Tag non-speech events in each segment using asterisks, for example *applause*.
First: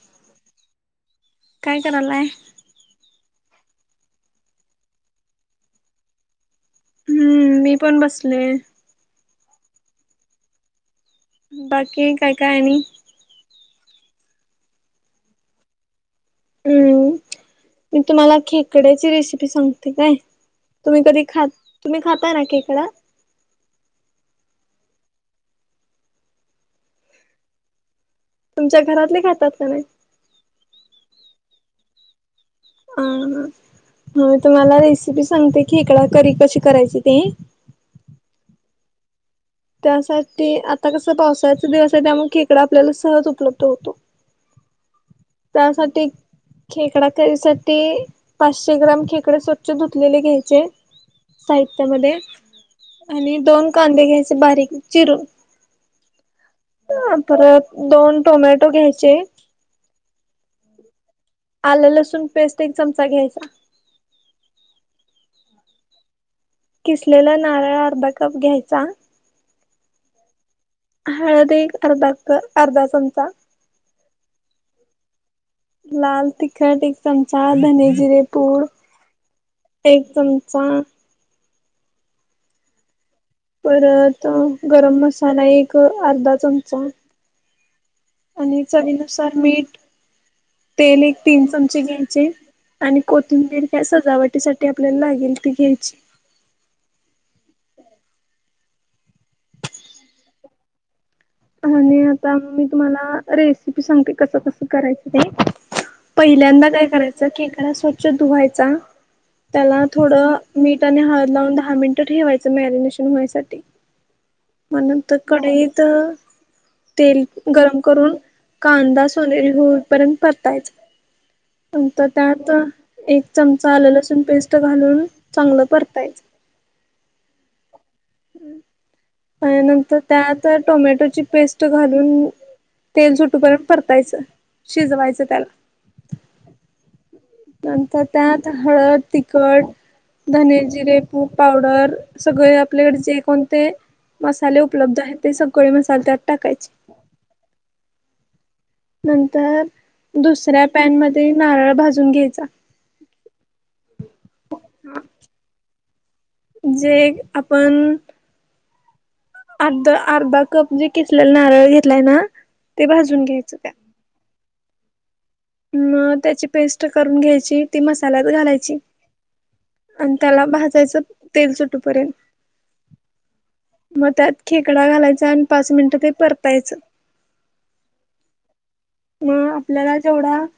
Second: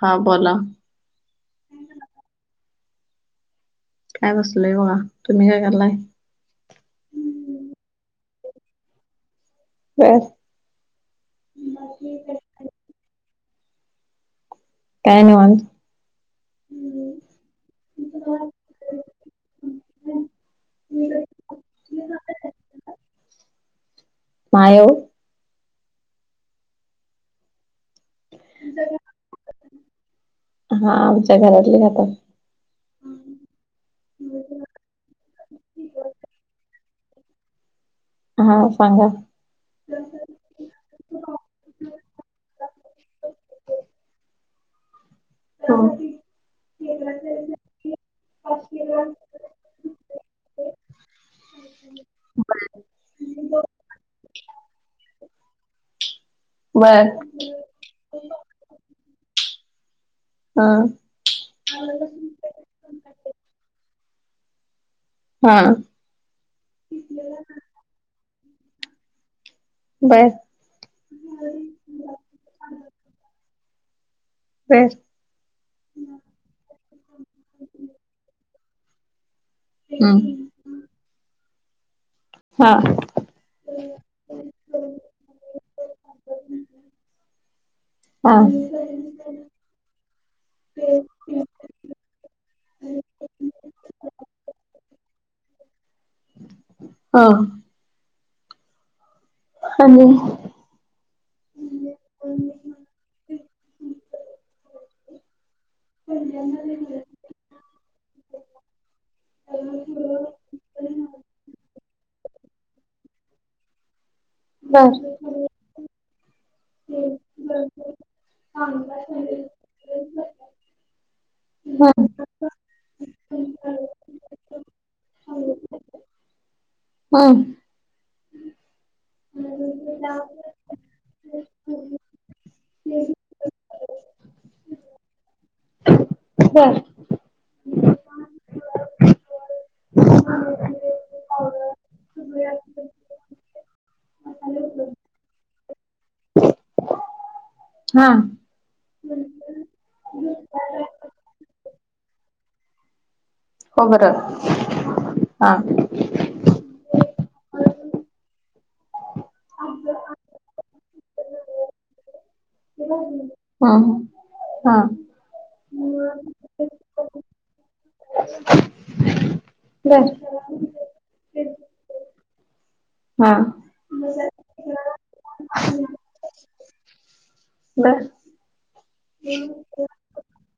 हा बोला. काय करायलाय. काय बसलय बघा तुम्ही काय कलाय. हम्म मी पण बसले. *unintelligible* बाकी काय काय आणि? काय निवांत. हम्म मी तुम्हाला खेकड्याची रेसिपी सांगते काय. तुम्ही कधी खात तुम्ही खाता ना खेकडा. नाही ओ. तुमच्या घरातले खातात का नाही. हा आमच्या घरातले खातात. ह तुम्हाला रेसिपी सांगते की खेकडा करी कशी करायची ते. हा सांगा. त्यासाठी आता कसं पावसाळ्याचा दिवस आहे त्यामुळे खेकडा आपल्याला सहज उपलब्ध होतो. त्यासाठी. खेकडा खरीसाठी पाचशे ग्राम खेकडे स्वच्छ धुतलेले घ्यायचे. साहित्यामध्ये आणि दोन कांदे घ्यायचे बारीक चिरून. बर. हा परत दोन टोमॅटो घ्यायचे. हां. आलं लसूण पेस्ट एक चमचा घ्यायचा. हा. किसलेला नारळ अर्धा कप घ्यायचा. बर. हळदी एक अर्धा क अर्धा चमचा. हम्. लाल, तिखट एक चमचा. धनी, जिरे पूड - - एक हम्म चमचा. हा. परत गरम मसाला एक अर्धा चमचा. हा. आणि चवीनुसार मीठ. तेल एक तीन चमचे घ्यायचे. आणि कोथिंबीर काय सजावटीसाठी आपल्याला लागेल ती घ्यायची. हा. *unintelligible* आणि आता मी तुम्हाला रेसिपी सांगते कसं कसं करायचं ते. पहिल्यांदा काय करायचं खेकडा स्वच्छ धुवायचा. त्याला थोडं- - मीठ आणि हळद लावून दहा मिनटं ठेवायचं मॅरिनेशन होण्यासाठी बर म्हणुन तर कढईत तेल गरम करून - - कांदा सोनेरी होईपर्यंत परतायचा. हम् नंतर त्यात एक चमचा आलं लसूण पेस्ट घालून चांगलं परतायचं. हां. त्या नंतर त्यात टोमॅटोची पेस्ट घालून तेल सुटूपर्यंत परतायचं. शिजवायचं त्याला. *unintelligible* नंतर त्यात हळद, तिखट - - धने, जिरे पूक पावडर सगळे आपलेकडं जे कोणते मसाले उपलब्ध आहेत. ते सगळे मसाले त्यात - - टाकायचं. हा नंतर दुसऱ्या पॅन म - - ते नारळ भाजून घ्यायचा. खोबर हा. जे आपण अर्ध अर्धा कप जे किसलेला नारळ घेतलाय ना ते भाजून घ्यायच. हो. हां. म त्याची पेस्ट करून घ्यायची. ती मसाल्यात घालायची. बर आणि त्याला भाजायचं तेल सुटूपर्यंत. हा. मग त्यात खेकडा घालायचा आणि पाच मिनिटं ते परतायचं. *unintelligible* मग आपल्याला जेवढा - -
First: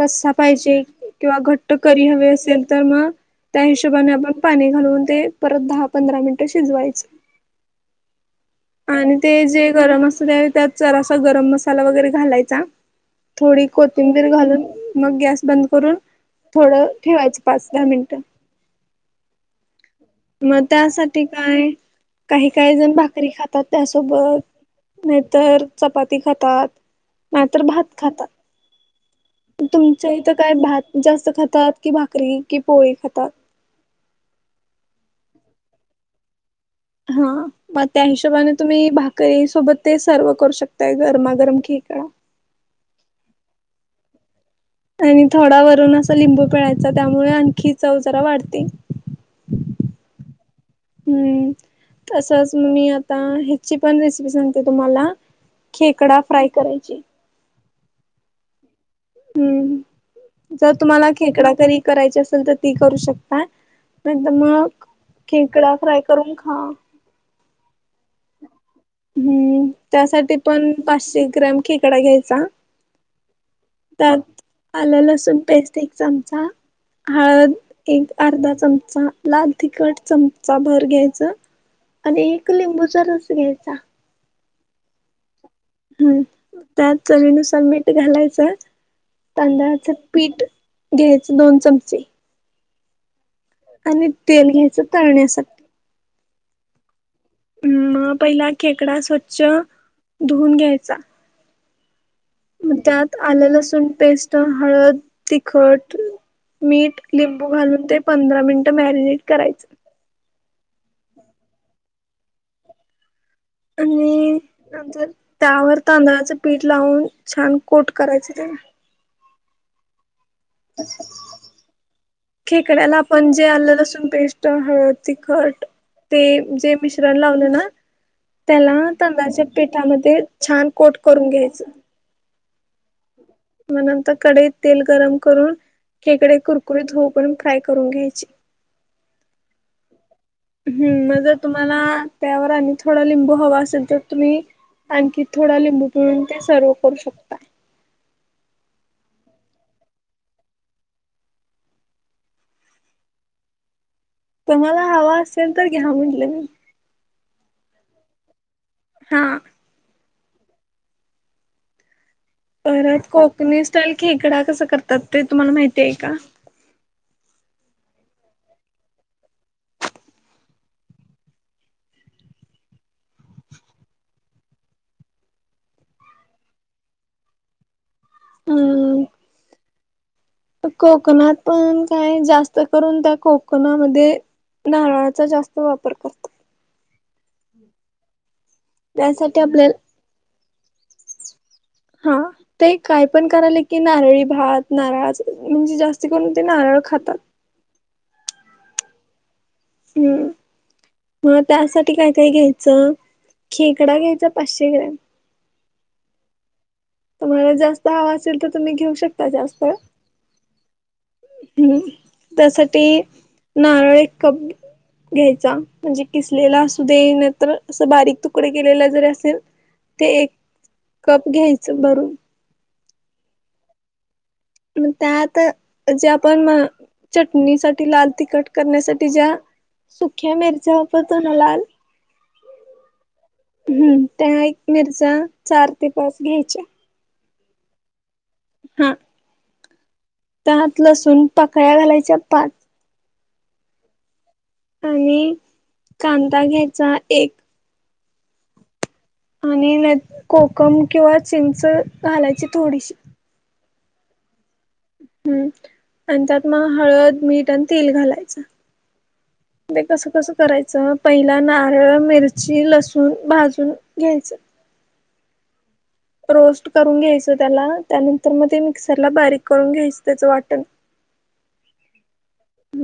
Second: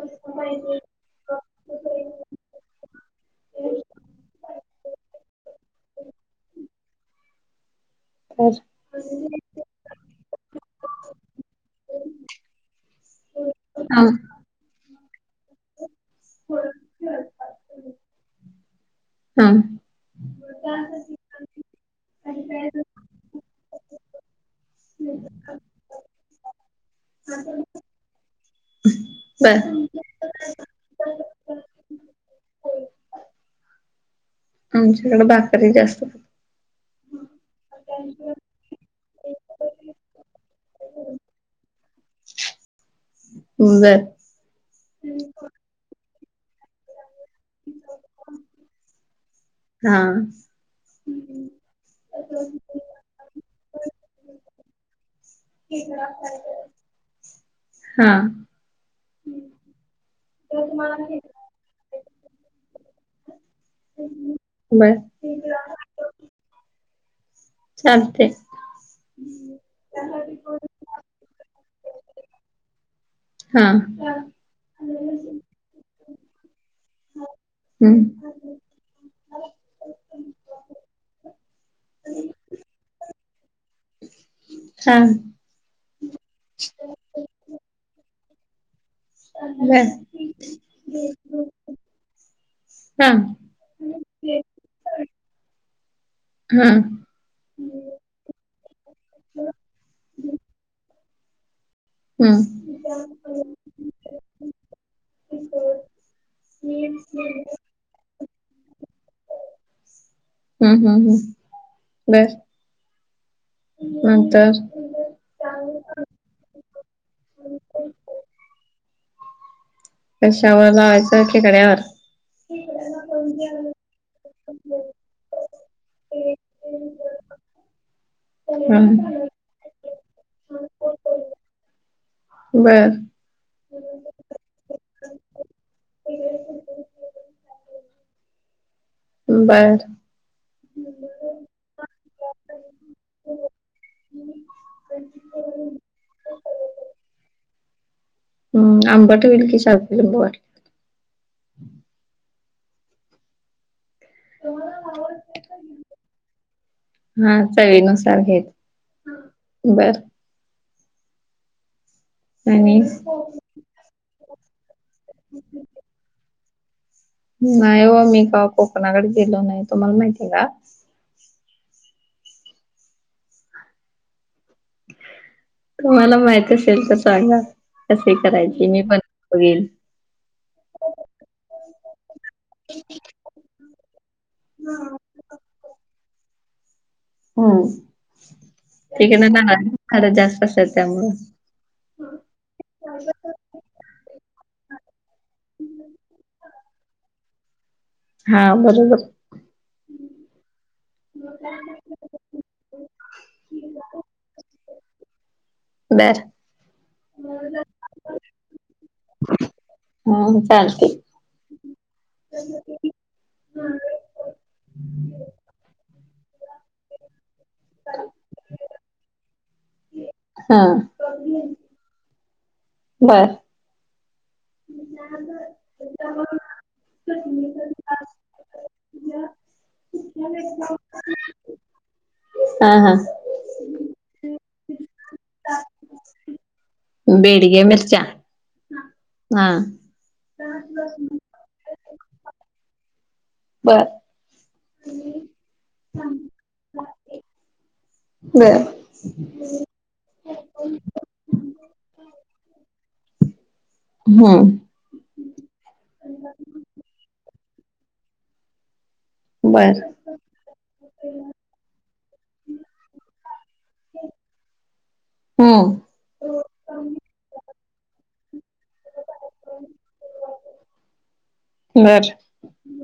रस्सा पाहिजे किंवा घट्ट करी हवी असेल तर मग- - त्या हिशोबाने आपण पाणी घालून ते परत दहा पंधरा मिनिटं शिजवायच. बर आणि ते जे गरम असत त्यावेळी जरासा गरम मसाला वगैरे घालायचा. थोडी हा कोथिंबीर घालून. मग गॅस बंद करून थोडं ठेवायचं. पाच, दहा मिनटं. हा. मग त्यासाठी काय काही काही जण भाकरी खातात त्यासोबत. नाहीतर चपाती खातात. नाहीतर भात खातात. बर. तुमच्या इथं काय भात जास्त खातात की भाकरी कि पोळी खातात? आमच्याकड भाकरी जास्त. हा. मग त्या हिशोबाने तुम्ही भाकरी सोबत ते सर्व करू शकताय गरमागरम खेकडा. होऊन जाईल. आणि थोडा वरून असं लिंबू पिळायचा त्यामुळे आणखी चव जरा वाढते. हा हम्म. तंसच मी आ- - ता ह्याची पण रेसिपी सांगते तुम्हाला. खेकडा फ्राय करायची. हा. हम्म जर तुम्हाला खेकडाकरी करायची असेल तर ती करू शकता. नहीतर मग बर खेकडा फ्राय करून खा चालतय. हम्म त्यासाठी पण पाचशे ग्रॅम खेकडा घ्यायचा. हा त्यात आलं लसूण पेस्ट एक चमचा. हळद हम्म एक अर्धा चमचा लाल तिखट चमचा भर घ्यायचा आणि एक लिंबूचा रस घ्यायचा. हा. हम्म त्यात चवीनुसार मीठ घालायचं. बर तांदळाच पीठ घ्यायचं दोन चमचे हा. आणि तेल घ्यायचं तळण्यासाठी हम्म. हम् पहिला खेकडा स्वच्छ धुवून घ्यायचा. हम्म मग त्यात आले लसून पेस्ट हळद तिखट मीठ लिंबू घालून ते पंधरा मिनिट मॅरिनेट करायचं. हम्म हम् हम् बर. आणि नंतर नंतर त्यावर तांदळाचं पीठ लावून छान कोट करायचं त्या कशावर? लावायचं खेकड्यावर खेकड्याला आपण जे आलं तसून पेस्ट हळद तिखट ते जे मिश्रण लावलं ना. त्याला हम्म तांदळाच्या पिठामध्ये छान कोट करून घ्यायचं. बरं. मग नंतर कडईत तेल गरम करून खेकडे कुरकुरीत होऊ पर्यंत फ्राय करून घ्यायची. *inaudible* बर. हम् मग जर तुम्हाला त्यावर आणि थोडा लिंबू हवा असेल तर तुम्ही आणखी थोडा लिंबू पिळून ते सर्व करू शकता. हम् आंबट होईल की सारखं लिंबू घातल्यावर तुम्हाला हवा असेल तर घ्या म्हटलं मी हा चवीनुसार घ्यायच हा. बरं. आणि परत कोकणी स्टाईल खेकडा कसा करतात ते तुम्हाला माहिती आहे का? नाही हो मी कवा कोकणाकडे गेलो नाही तुम्हाला माहिती आहे का? तुम्हाला माहित असेल तर सांगा कसे करायची मी पण बघेन. कोकणात पण काही जास्त करून त्या कोकणामध्ये नारळात चा जास्त वापर करतात. हो ठीक आहे त्यासाठी ना आपल्याला खार जास्त असत त्यामुळ हा ते काय पण करायले की नारळी भात नारळा चं म्हणजे जास्ती करून ते नारळ खातात. हा बरोबर. हम. मग त्यासाठी काय काय घ्यायचं खेकडा घ्यायचा पाचशे ग्रॅम बर. तुम्हाला जास्त हवा असेल तर तुम्ही घेऊ शकता जास्त. हम चालते. हम्म त्यासाठी नारळ एक कप घ्यायचा म्हणजे किसलेला असू दे नाही तर असं बारीक तुकडे केलेला जरी असेल ते एक हा कप घ्यायचं भरून. बर मग त्यात जे आपण चटणीसाठी लाल तिखट करण्यासाठी ज्या सुख्या मिरच्या वापरतो ना लाल हा हा हम्म त्या एक मिरचा चार ते पाच घ्यायच्या. बेडग मिरच हा हात लसूण पाकळ्या घालायच्या पाच, बरं आणि कांदा घ्यायचा एक बर आणि न कोकम किंवा चिंच घालायची थोडीशी हा हम्म आणि त्यात मग हळद मीठ आणि तेल घालायचं. म्ह बर कसं कसं करायचं पहिला नारळ, मिरची, लसूण भाजून घ्यायचं. होम रोस्ट करून घ्यायचं त्याला त्यानंतर मग ते मिक्सरला बारीक करून घ्यायचं त्याचं वाटण. बर.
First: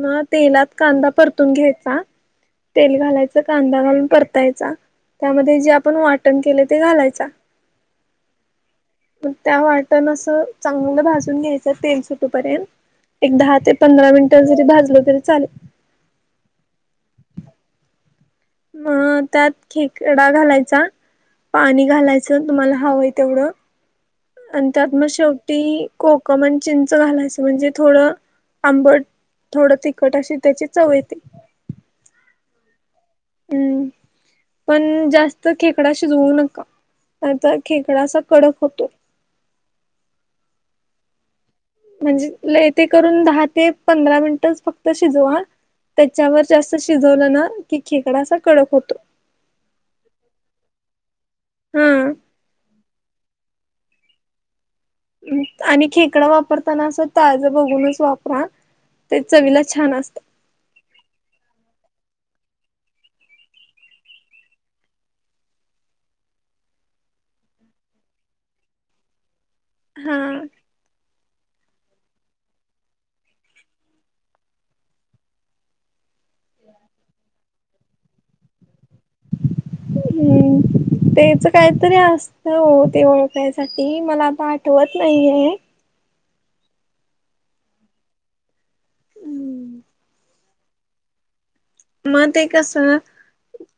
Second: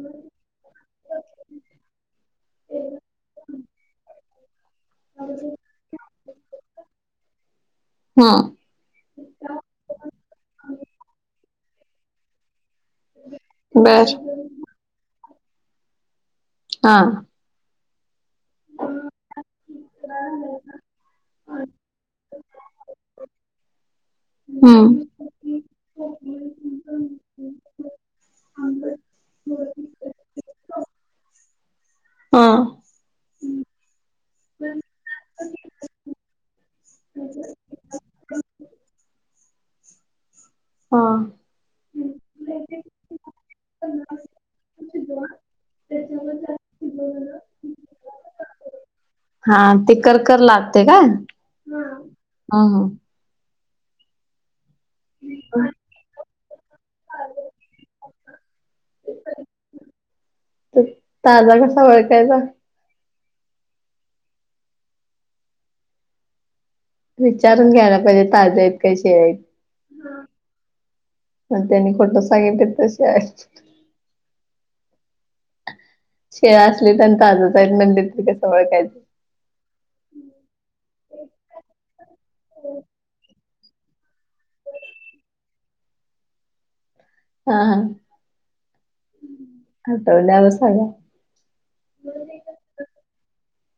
म तेलात कांदा परतून घ्यायचा तेल घालायचं कांदा घालून परतायचा. त्यामध्ये जे आपण वाटण केलं ते घालायच. हम्म मग त्या वाटण असं चांगलं भाजून घ्यायचं तेल सुटूपर्यंत एक दहा ते पंधरा बर मिनिटं जरी भाजलं तरी चालेल. हा मग त्यात खेकडा घालायचा पाणी घालायचं तुम्हाला हवं आहे तेवढं. आणि त्यात मग शेवट हम्म ती कोकम आणि चिंच घालायचं म्हणजे थोडं आंबट. थोडं तिखट अशी त्याची चवयती. हा हम् पण जास्त खेकडा शिजवू नका आता खेकडाचा कडक होतो. हा म्हणजे ल ते करून दहा ते पंधरा मिनिटच फक्त शिजवा. त्याच्यावर जास्त शिजवलं ना कि खेकडा अस कडक होतो. हा ते करकर लागते का? हा. आणि खेकडं वापरताना असं ताज बघूनच वापरा. ते चवीला छान असतात. तर ताजा कसा वळखयचा? विचारून घ्यायला पाहिजे ताज्या आहेत कसे आहेत. हा मग त्यांनी खोटं सांगितले तसे आहेत. शेळा असली तर ताजत आहेत म्हण द त कसं ओळखायचं? *unintelligible* तेच काहीतरी असत हो ते ओळखयसाठी मला आता आठवत नाहीये. हा हा आता मग ते कसं?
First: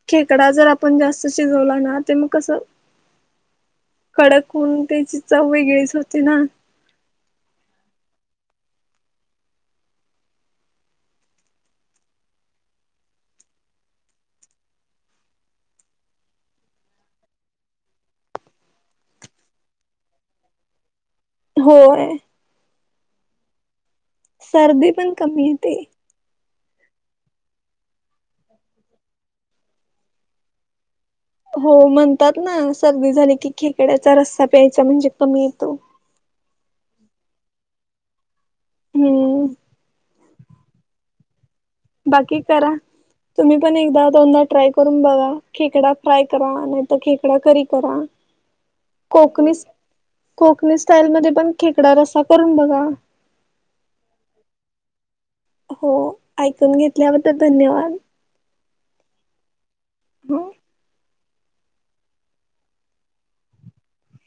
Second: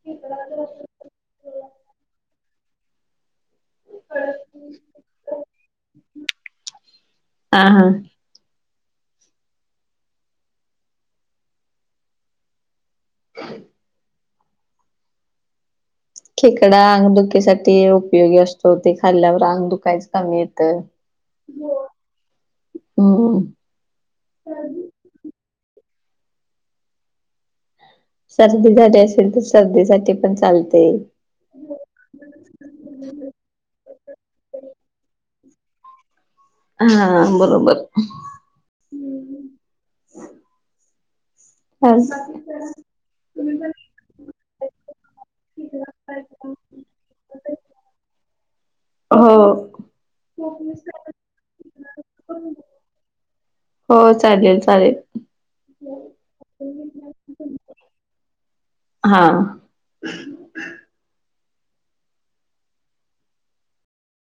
खेकडा जर आपण जास्त शिजवला ना ते मग कसं कडकून त्याची चव वेगळीच होते ना? हा हा ह खेकडा अंगदुखेसाठी उपयोगी असतो ते खाल्ल्यावर अंग दुखायचं कमी येतं. होय. हम. सर्दी पण कमी येते. सर्दी झाली असेल तर सर्दीसाठी पण चालते. हो म्हणतात ना सर्दी झाली की खेकड्याचा रस्सा प्यायचा म्हणजे कमी येतो. हा बरोबर. हम्म. *inaudible* बाकी करा तुम्ही पण एकदा दोनदा ट्राय. करून बघा खेकडा फ्राय करा नाहीतर खेकडा करी करा. कोकणी हो कोकणी स्टाईल मध्ये पण खेकडा रस्सा करून बघा. हो चालेल चालेल. हो ऐकून घेतल्याबद्दल धन्यवाद. हा. हो.